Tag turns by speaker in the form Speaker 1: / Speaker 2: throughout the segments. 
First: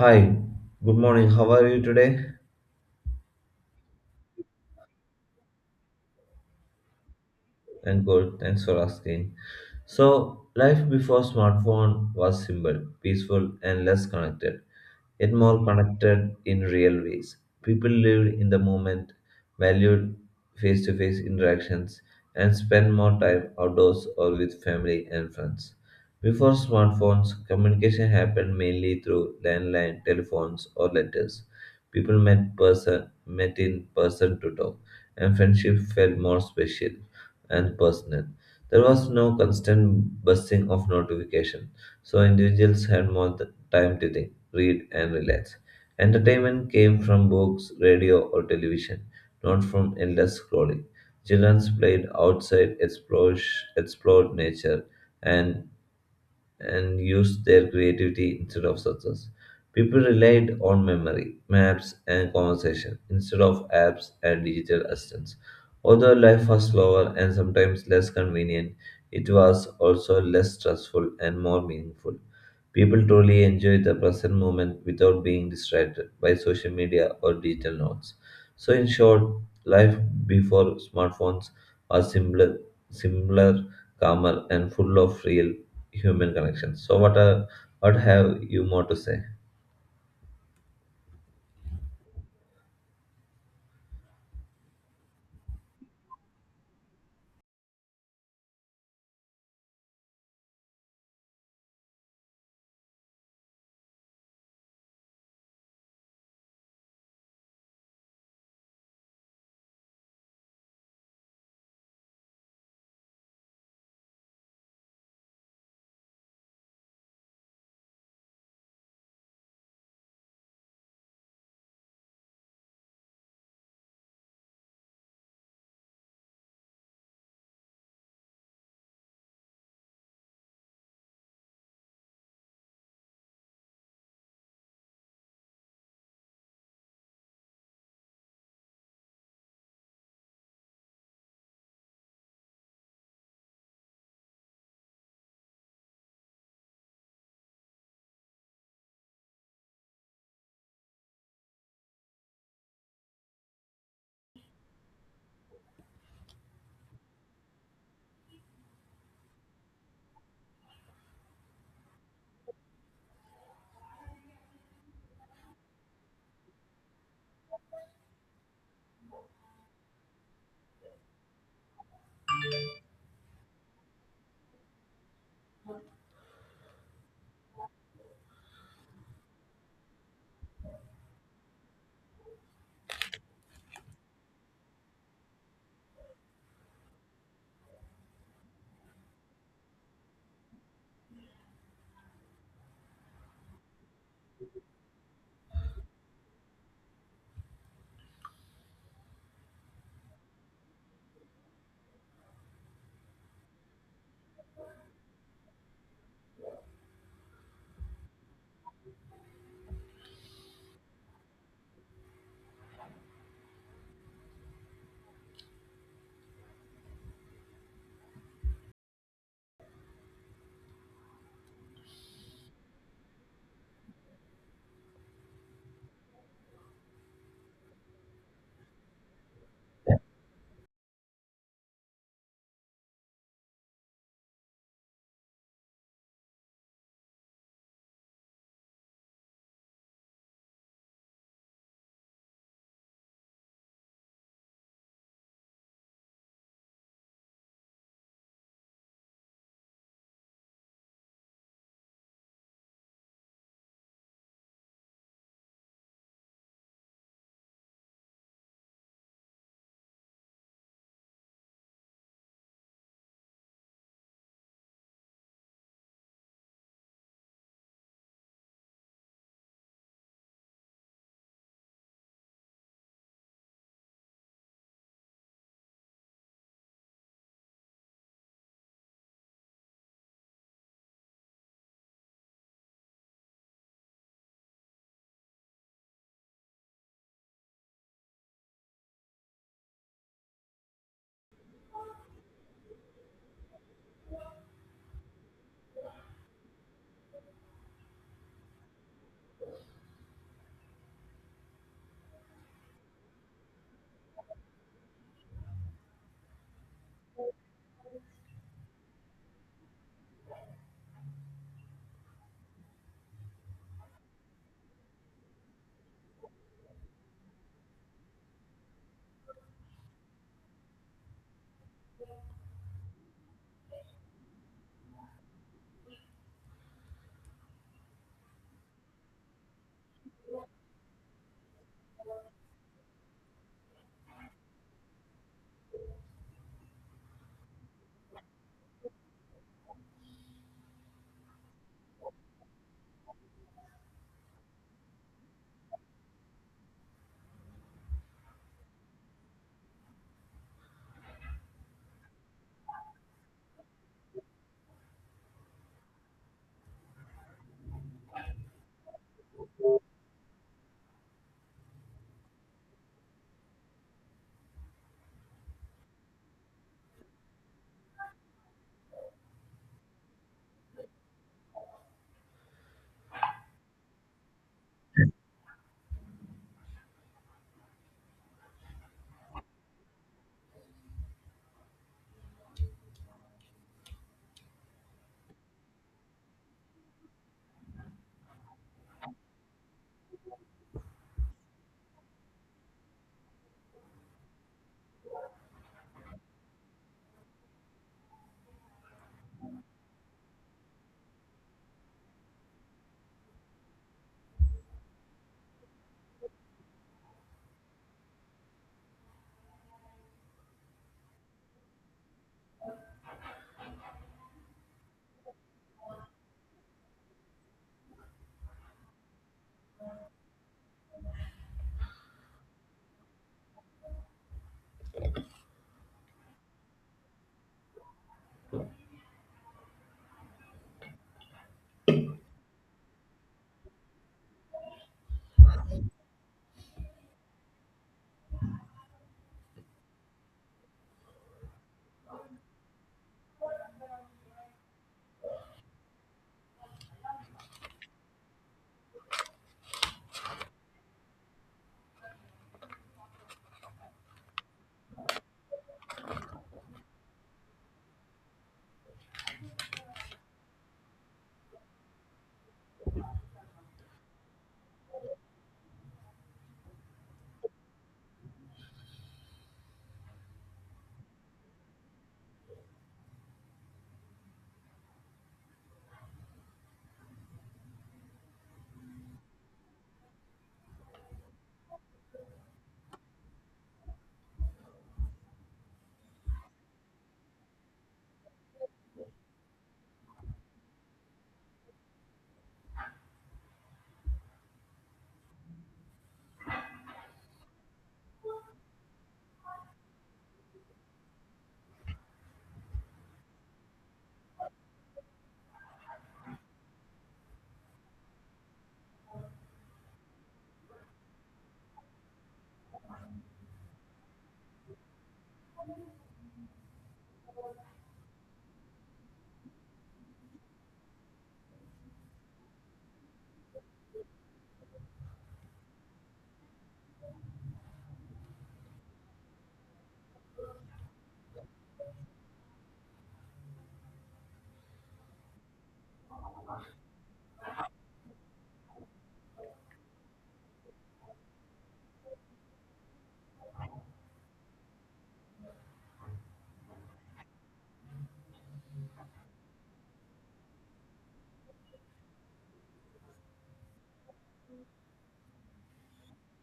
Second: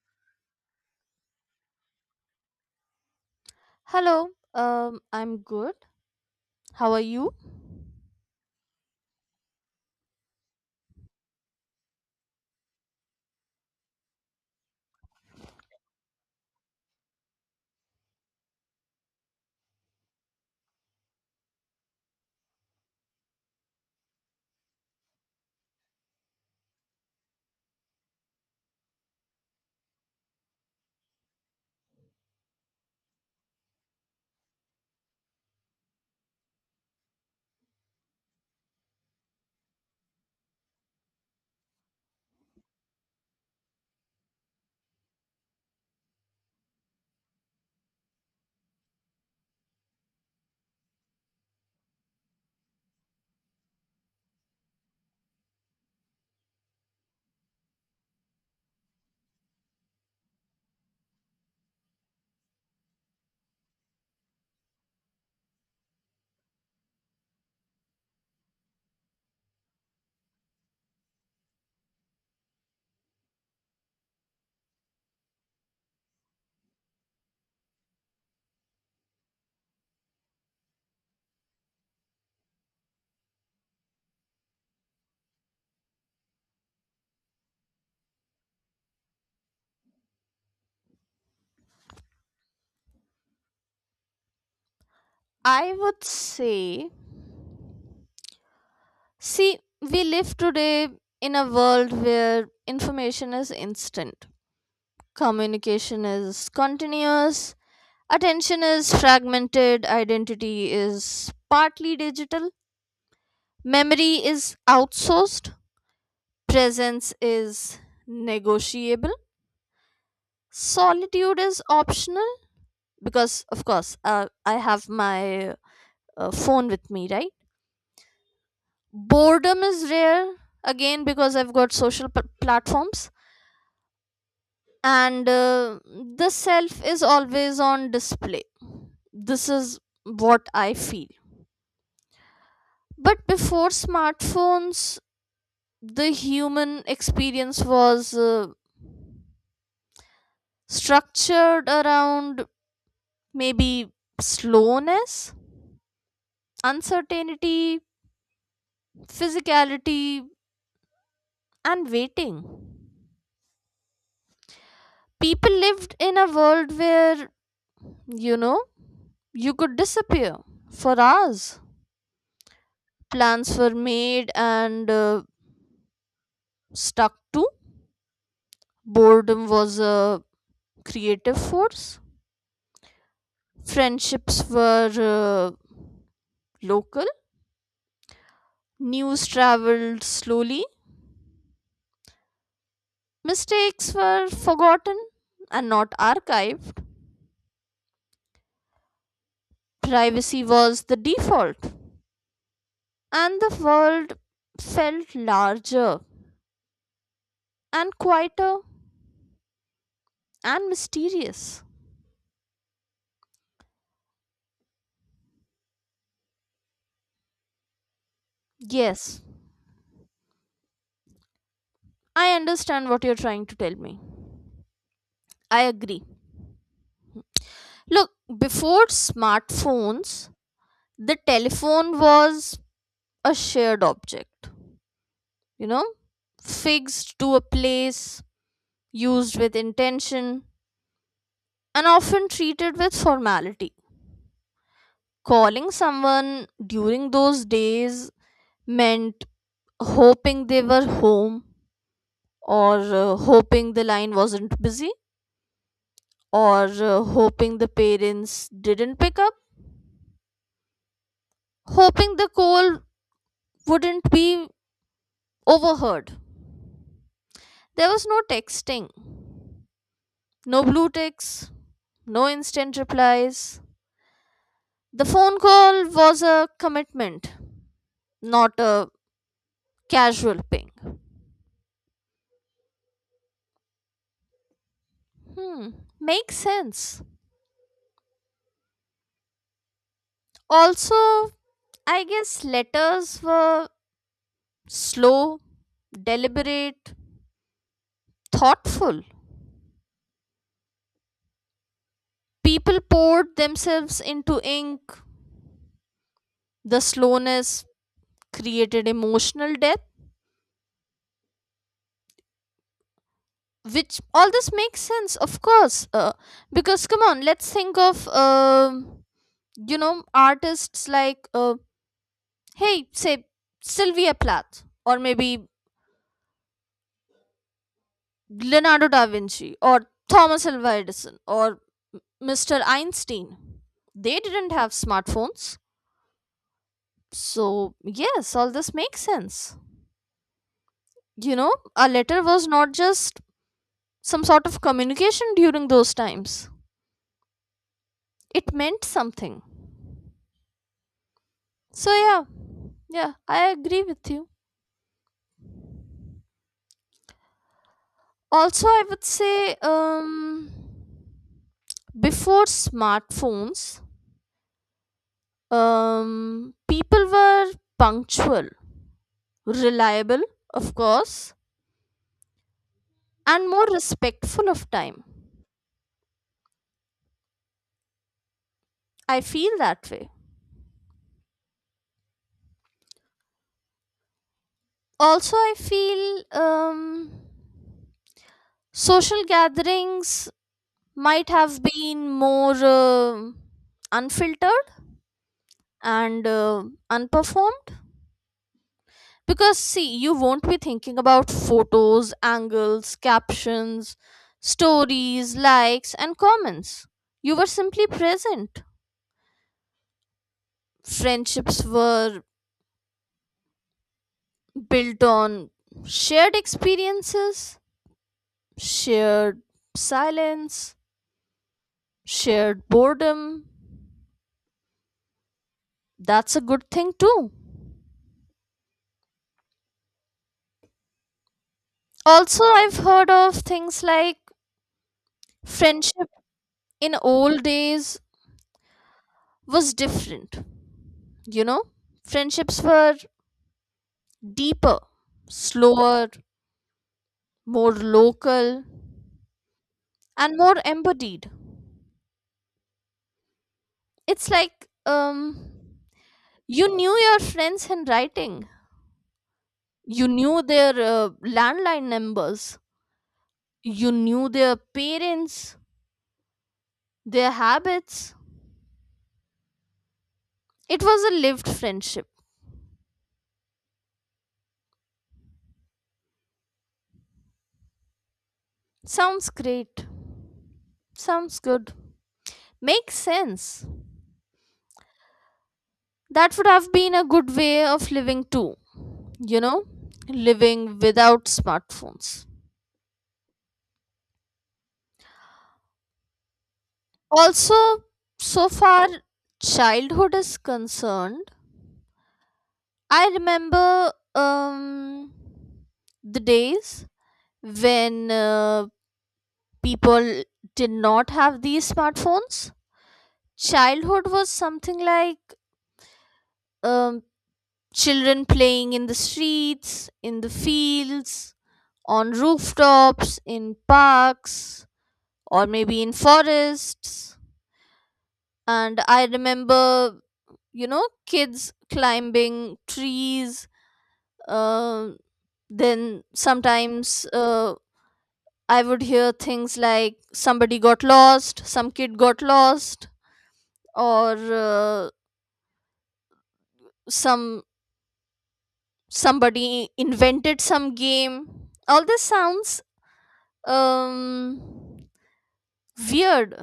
Speaker 1: Hi, good morning. How are you today?
Speaker 2: Hello, I'm good. How are you?
Speaker 1: And good. Thanks for asking. So, life before smartphone was simple, peaceful, and less connected, yet more connected in real ways. People lived in the moment, valued face to face interactions, and spent more time outdoors or with family and friends. Before smartphones, communication happened mainly through landline telephones or letters. People met person met in person to talk, and friendship felt more special and personal. There was no constant buzzing of notification, so individuals had more time to think, read, and relax. Entertainment came from books, radio, or television, not from endless scrolling. Children played outside, explored, explored nature, and use their creativity instead of success. People relied on memory, maps, and conversation instead of apps and digital assistants. Although life was slower and sometimes less convenient, it was also less stressful and more meaningful. People truly enjoyed the present moment without being distracted by social media or digital notes. So, in short, life before smartphones was simpler, simpler, calmer, and full of real human connection. So, what have you more to say?
Speaker 2: I would say, see, we live today in a world where information is instant, communication is continuous, attention is fragmented, identity is partly digital, memory is outsourced, presence is negotiable, solitude is optional because, of course, I have my phone with me, right? Boredom is rare again because I've got social platforms, and the self is always on display. This is what I feel. But before smartphones, the human experience was structured around maybe slowness, uncertainty, physicality, and waiting. People lived in a world where, you know, you could disappear for hours. Plans were made and stuck to. Boredom was a creative force. Friendships were local. News traveled slowly. Mistakes were forgotten and not archived. Privacy was the default. And the world felt larger and quieter and mysterious. Yes, I understand what you're trying to tell me. I agree. Look, before smartphones, the telephone was a shared object, you know, fixed to a place, used with intention, and often treated with formality. Calling someone during those days meant hoping they were home, or hoping the line wasn't busy, or hoping the parents didn't pick up, hoping the call wouldn't be overheard. There was no texting, no blue ticks, no instant replies. The phone call was a commitment, not a casual ping. Hmm, makes sense. Also, I guess letters were slow, deliberate, thoughtful. People poured themselves into ink. The slowness created emotional depth, which all this makes sense of course, because come on, let's think of, you know, artists like, hey, say, Sylvia Plath, or maybe Leonardo da Vinci, or Thomas Alva Edison, or Mr. Einstein. They didn't have smartphones. So yes, all this makes sense. You know, a letter was not just some sort of communication during those times, it meant something. So yeah, yeah, I agree with you. Also, I would say, before smartphones, people were punctual, reliable, of course, and more respectful of time. I feel that way. Also, I feel, social gatherings might have been more unfiltered and unperformed. Because, see, you won't be thinking about photos, angles, captions, stories, likes, and comments. You were simply present. Friendships were built on shared experiences, shared silence, shared boredom. That's a good thing, too. Also, I've heard of things like friendship in old days was different, you know? Friendships were deeper, slower, more local, and more embodied. It's like, you knew your friends in writing, you knew their landline numbers, you knew their parents, their habits. It was a lived friendship. Sounds great. Sounds good. Makes sense. That would have been a good way of living too, you know? Living without smartphones. Also, so far childhood is concerned, I remember, the days when, people did not have these smartphones. Childhood was something like, um, children playing in the streets, in the fields, on rooftops, in parks, or maybe in forests. And I remember, you know, kids climbing trees, uh, then sometimes, I would hear things like somebody got lost, some kid got lost, or uh, some somebody invented some game. All this sounds, um, weird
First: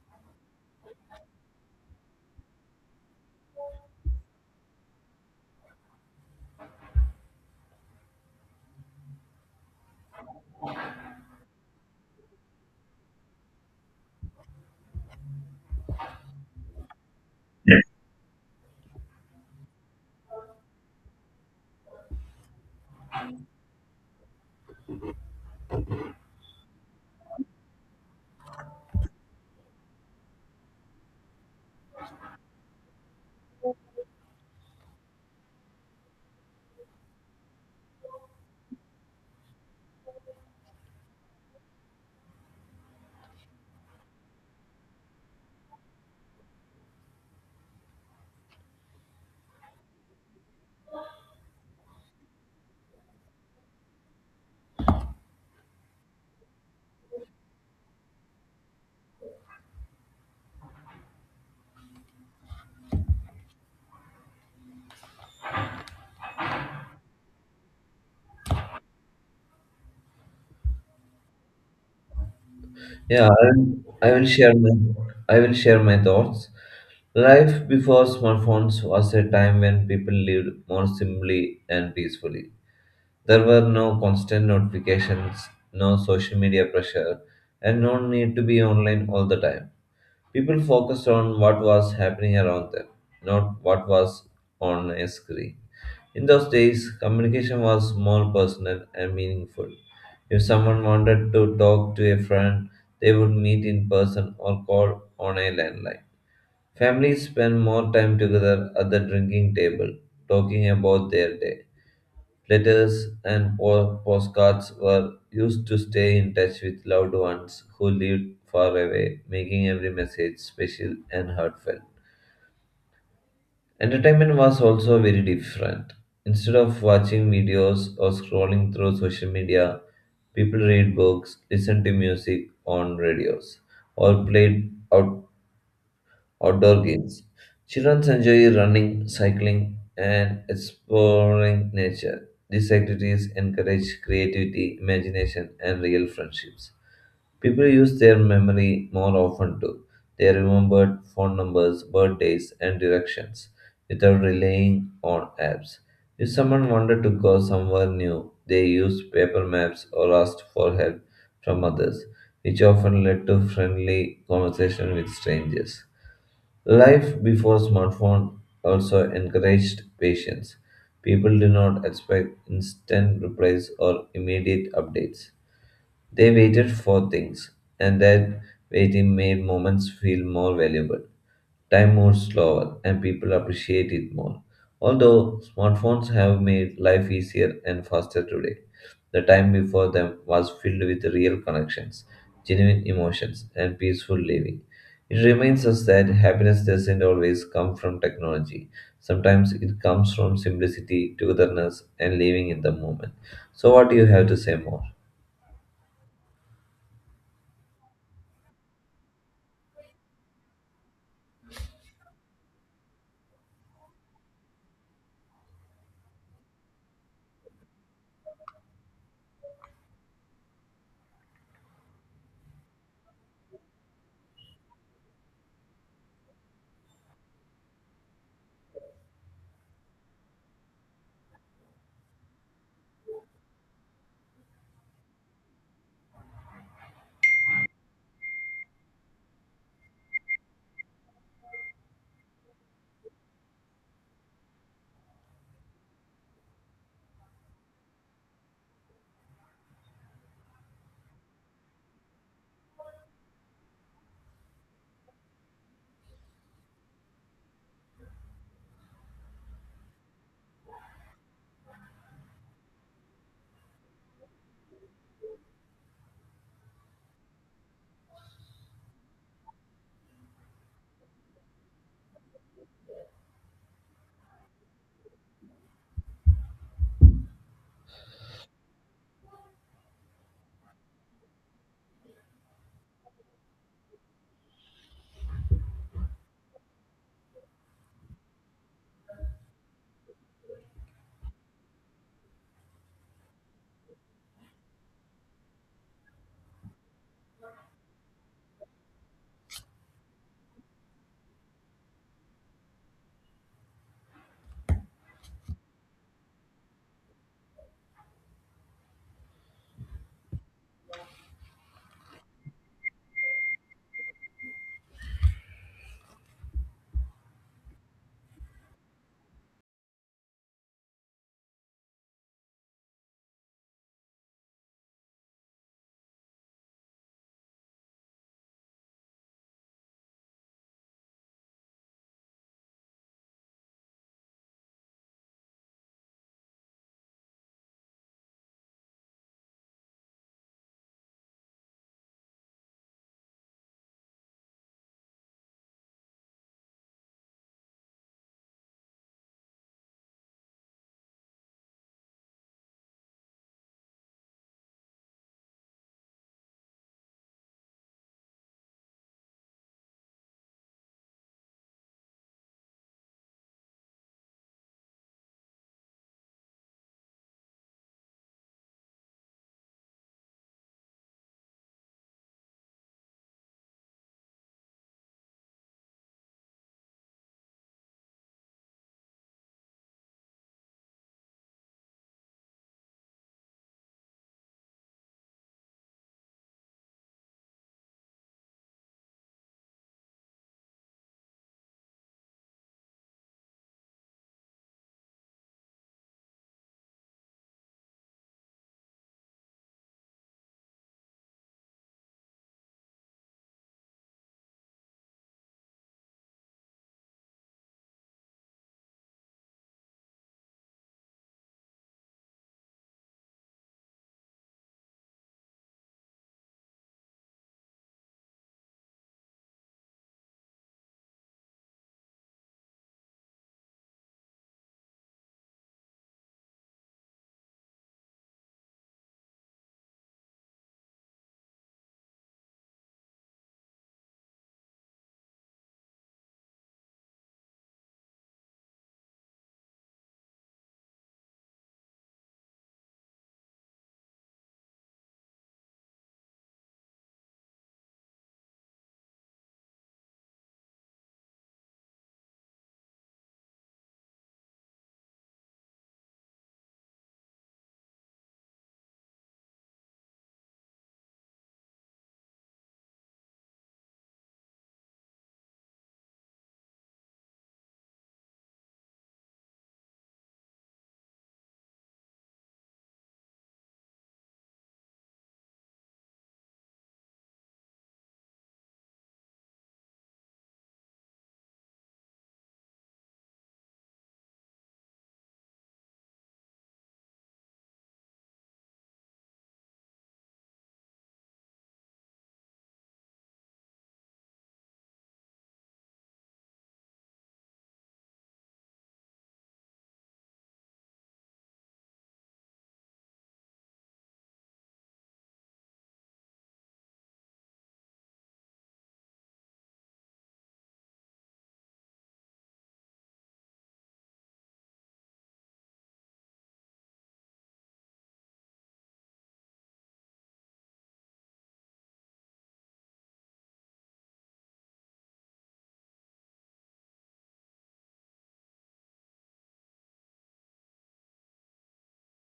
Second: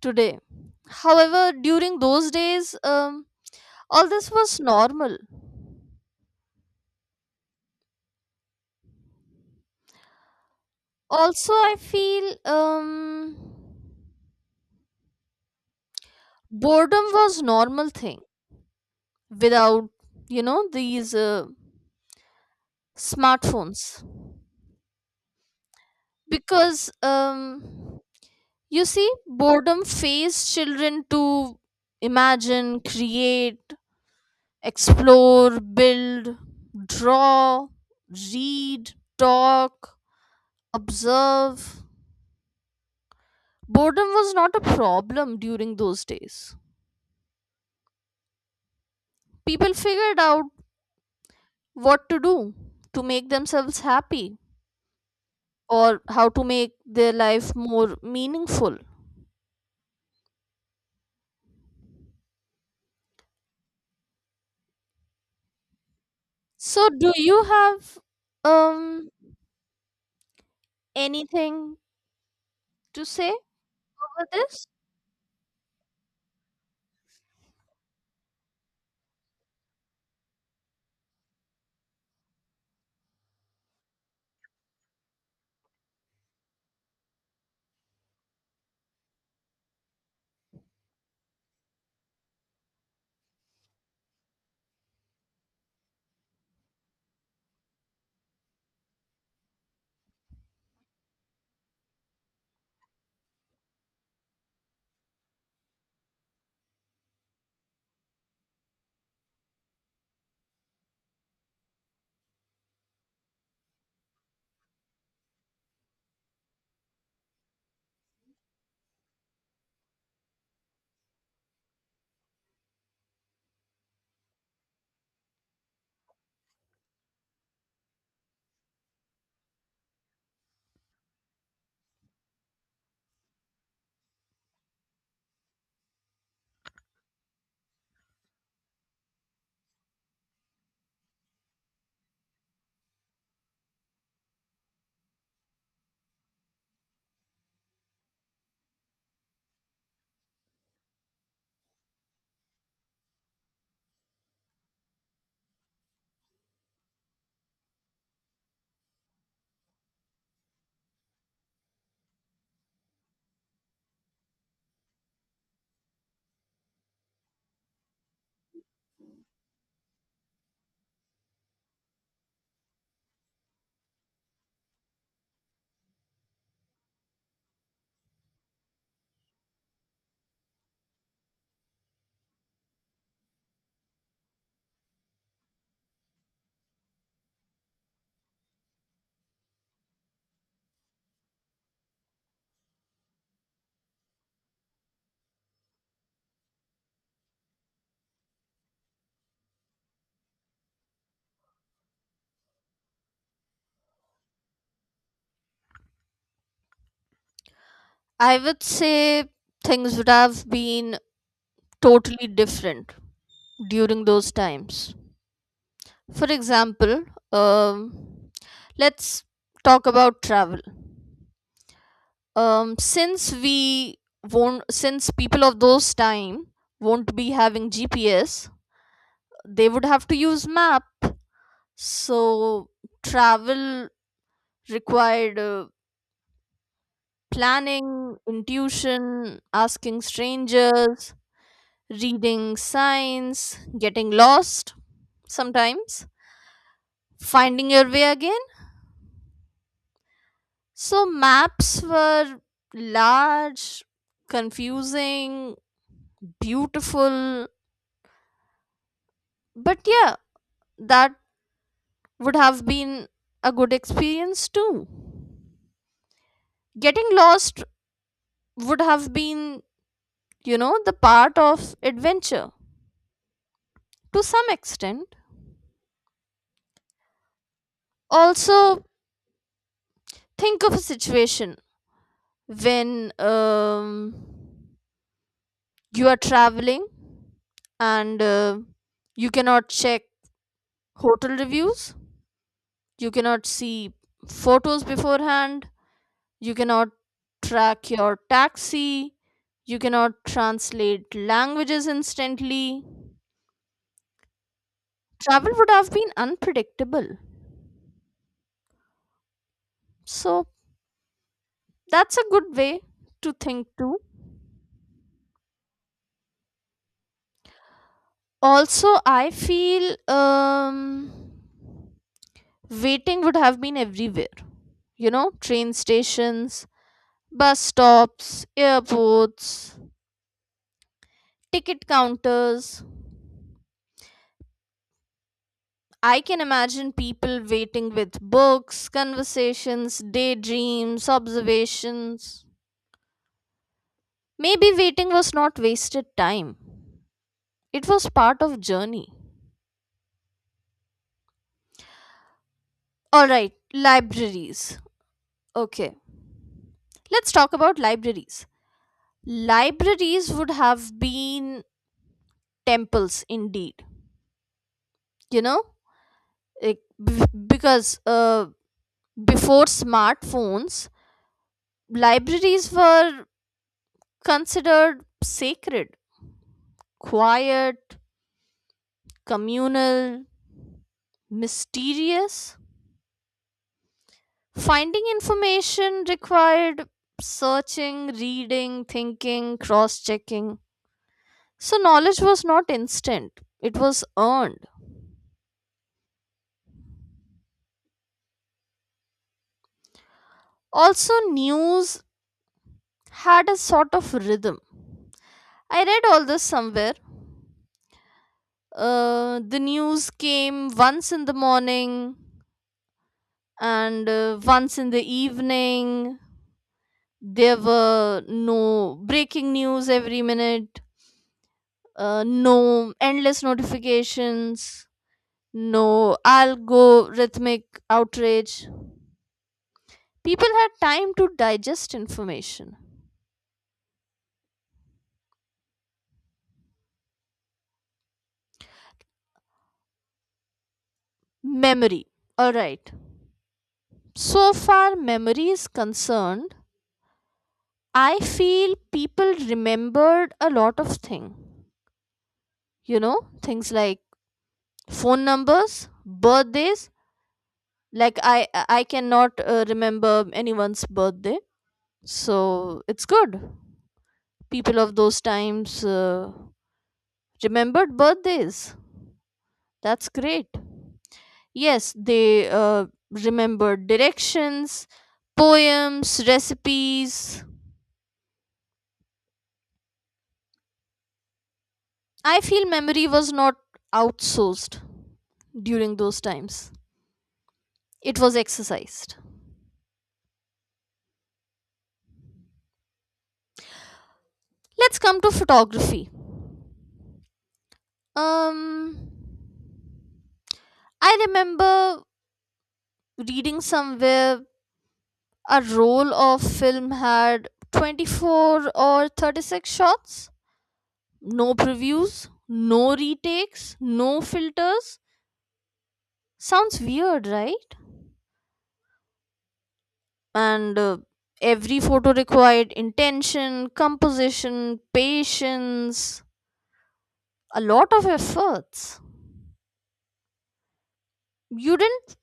Speaker 2: today. However, during those days, all this was normal. Also, I feel, boredom was normal thing, without, you know, these smartphones. Because, you see, boredom phase children to imagine, create, explore, build, draw, read, talk, observe. Boredom was not a problem during those days. People figured out what to do to make themselves happy, or how to make their life more meaningful. So, do you have, um anything to
Speaker 1: Yeah,
Speaker 2: say over this?
Speaker 1: I will share my thoughts. Life before smartphones was a time when people lived more simply and peacefully. There were no constant notifications, no social media pressure, and no need to be online all the time. People focused on what was happening around them, not what was on a screen. In those days, communication was more personal and meaningful. If someone wanted to talk to a friend, they would meet in person or call on a landline. Families spent more time together at the drinking table, talking about their day. Letters and postcards were used to stay in touch with loved ones who lived far away, making every message special and heartfelt. Entertainment was also very different. Instead of watching videos or scrolling through social media, people read books, listened to music on radios, or played outdoor games. Children enjoy running, cycling, and exploring nature. These activities encourage creativity, imagination, and real friendships. People use their memory more often too. They remember phone numbers, birthdays, and directions without relying on apps. If someone wanted to go somewhere new, they used paper maps or asked for help from others, which often led to friendly conversation with strangers. Life before smartphone also encouraged patience. People did not expect instant replies or immediate updates. They waited for things, and that waiting made moments feel more valuable. Time moves slower, and people appreciate it more. Although smartphones have made life easier and faster today, the time before them was filled with real connections, genuine emotions, and peaceful living. It reminds us that happiness doesn't always come from technology. Sometimes it comes from simplicity, togetherness, and living in the moment. So, what do you have to say more?
Speaker 2: I would say things would have been totally different during those times. For example, um, let's talk about travel. Since we won't, since people of those time won't be having GPS, they would have to use map. So, travel required planning, intuition, asking strangers, reading signs, getting lost sometimes, finding your way again. So, maps were large, confusing, beautiful, but yeah, that would have been a good experience too. Getting lost would have been, you know, the part of adventure, to some extent. Also, think of a situation when, you are traveling and you cannot check hotel reviews, you cannot see photos beforehand, you cannot track your taxi, you cannot translate languages instantly. Travel would have been unpredictable. So that's a good way to think too. Also, I feel, waiting would have been everywhere. You know, train stations, bus stops, airports, ticket counters. I can imagine people waiting with books, conversations, daydreams, observations. Maybe waiting was not wasted time. It was part of journey. All right, libraries. Okay. Let's talk about libraries. Libraries would have been temples indeed, you know, like, b- because before smartphones, libraries were considered sacred, quiet, communal, mysterious. Finding information required searching, reading, thinking, cross checking. So knowledge was not instant, it was earned. Also, news had a sort of rhythm. I read all this somewhere. The news came once in the morning and once in the evening. There were no breaking news every minute, no endless notifications, no algorithmic outrage. People had time to digest information. Memory. Alright. So far, memory is concerned, I feel people remembered a lot of things, you know, things like phone numbers, birthdays. Like, I cannot remember anyone's birthday. So it's good people of those times remembered birthdays, that's great. Yes, they remembered directions, poems, recipes. I feel memory was not outsourced during those times, it was exercised. Let's come to photography. um I remember reading somewhere a roll of film had 24 or 36 shots. No previews, no retakes, no filters. Sounds weird, right? and Every photo required intention, composition, patience, a lot of efforts. You didn't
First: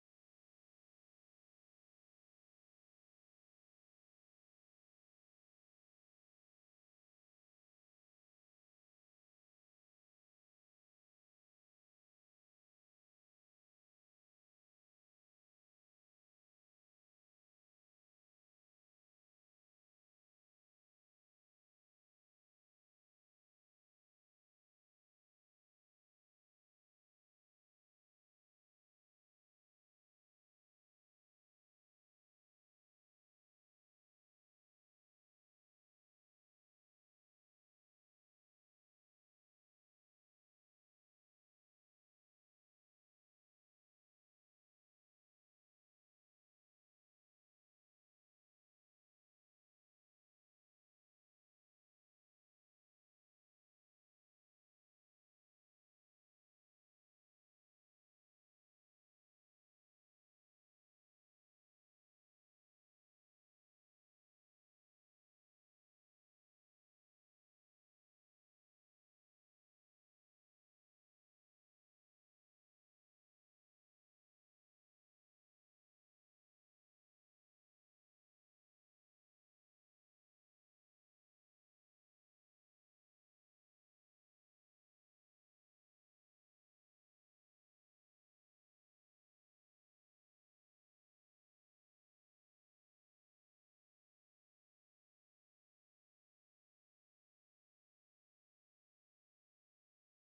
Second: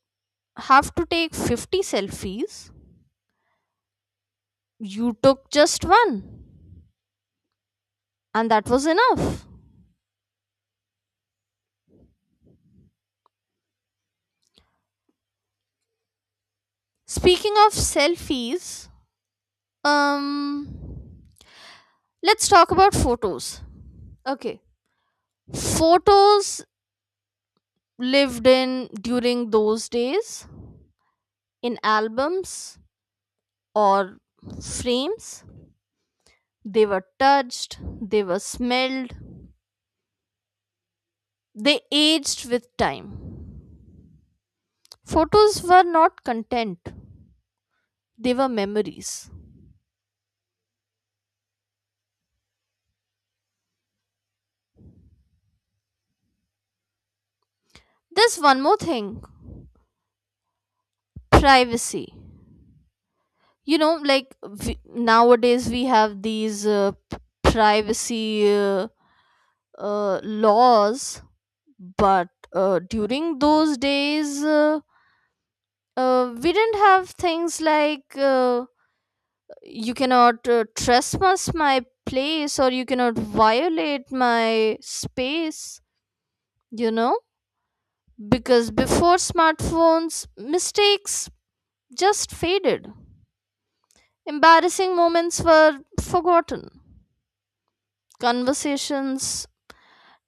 Speaker 2: have to take 50 selfies, you took just one, and that was enough. Speaking of selfies, Um, let's talk about photos. Okay. Photos lived in during those days in albums or frames. They were touched, they were smelled, they aged with time. Photos were not content, they were memories. There's one more thing, privacy. You know, like, we, nowadays we have these privacy, laws. But during those days, we didn't have things like, you cannot trespass my place, or you cannot violate my space. You know, because before smartphones, mistakes just faded, embarrassing moments were forgotten, conversations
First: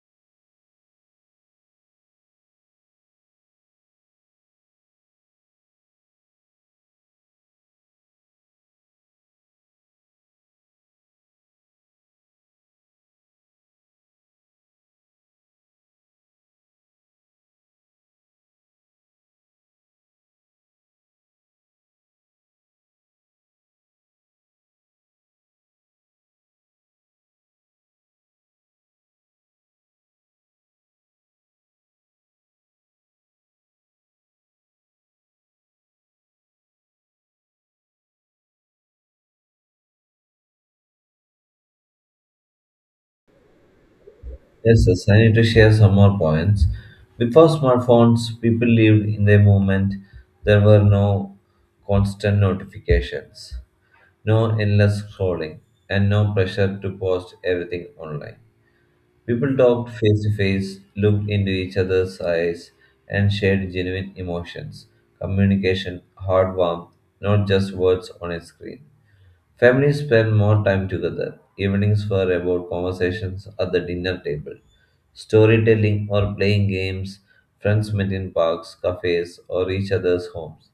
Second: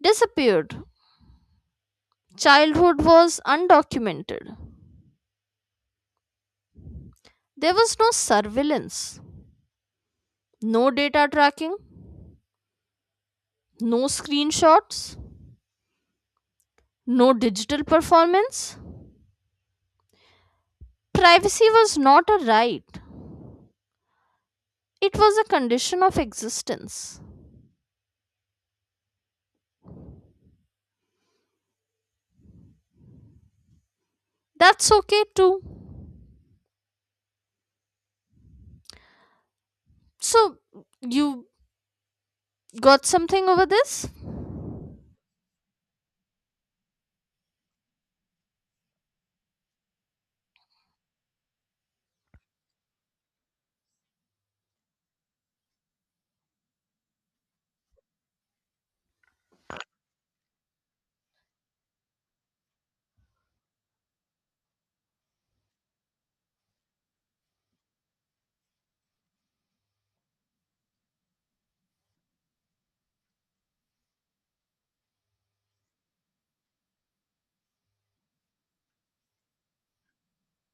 Speaker 2: disappeared, childhood was undocumented. There was no surveillance, no data tracking, no screenshots, no digital performance. Privacy was not a right, it was a condition of existence. That's okay too. So, you got something over this?
Speaker 1: Yes, I need to share some more points. Before smartphones, people lived in their moment. There were no constant notifications, no endless scrolling, and no pressure to post everything online. People talked face to face, looked into each other's eyes, and shared genuine emotions. Communication, hard warmth, not just words on a screen. Families spend more time together. Evenings were about conversations at the dinner table, storytelling, or playing games. Friends met in parks, cafes, or each other's homes,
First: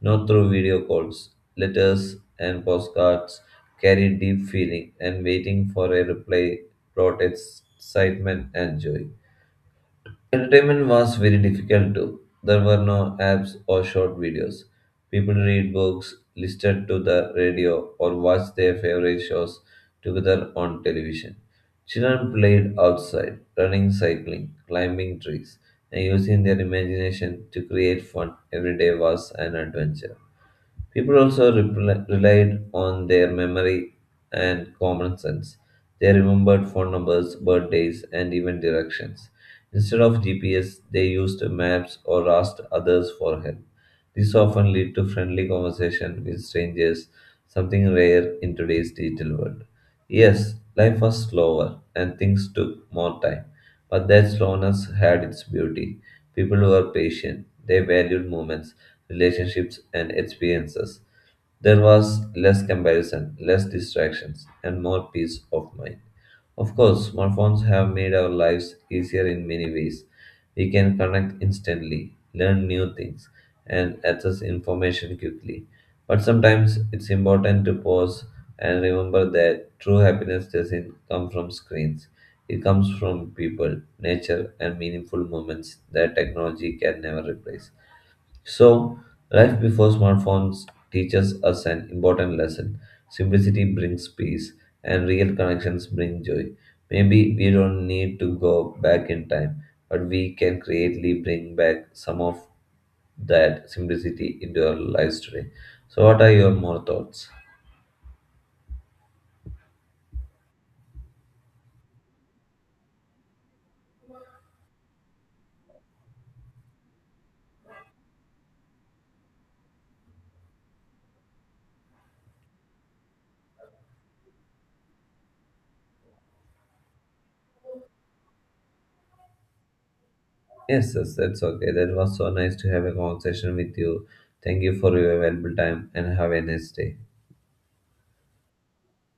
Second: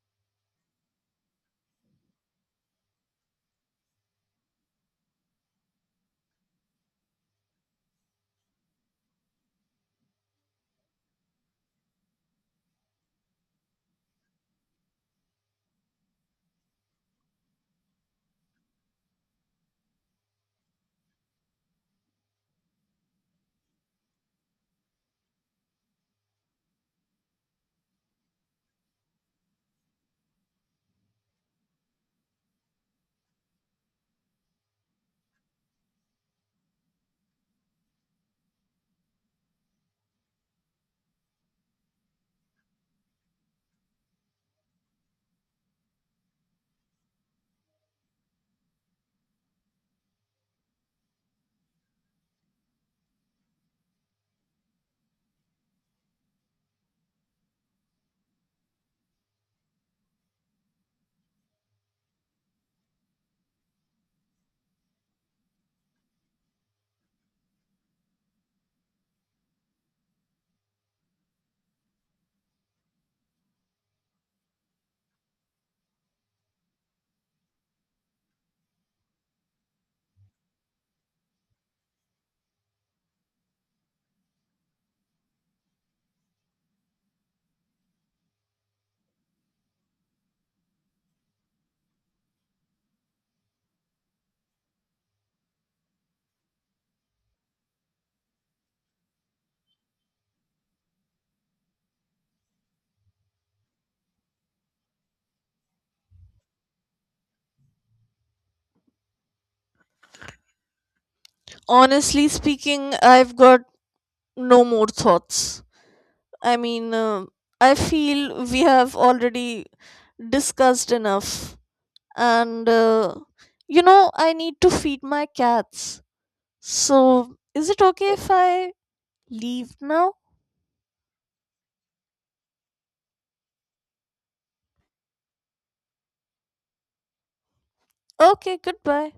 Speaker 1: not through video calls. Letters and postcards carried deep feeling, and waiting for a reply brought excitement and joy. Entertainment was very difficult too. There were no apps or short videos. People read books, listened to the radio, or watched their favorite shows together on television. Children played outside, running, cycling, climbing trees, and using their imagination to create fun. Every day was an adventure. People also relied on their memory and common sense. They remembered phone numbers, birthdays, and even directions. Instead of GPS, they used maps or asked others for help. This often led to friendly conversation with strangers, something rare in today's digital world. Yes, life was slower and things took more time, but that slowness had its beauty. People were patient, they valued moments relationships, and experiences. There was less comparison, less distractions, and more peace of mind. Of course, smartphones have made our lives easier in many ways. We can connect instantly, learn new things, and access information quickly. But sometimes it's important to pause and remember that true happiness doesn't come from screens. It comes from people, nature, and meaningful moments that technology can never replace. So, life before smartphones teaches us an important lesson. Simplicity brings peace, and real connections bring joy. Maybe we don't need to go back in time, but we can creatively bring back some of that simplicity into our lives today. So, what are your more thoughts?
Speaker 2: Honestly speaking, I've got no more thoughts. I mean, I feel we have already discussed enough. And, you know, I need to feed my cats. So, is it okay if I leave now?
Speaker 1: Yes, that's okay. That was so nice to have a conversation with you. Thank you for your valuable time and have a nice day.
Speaker 2: Okay, goodbye.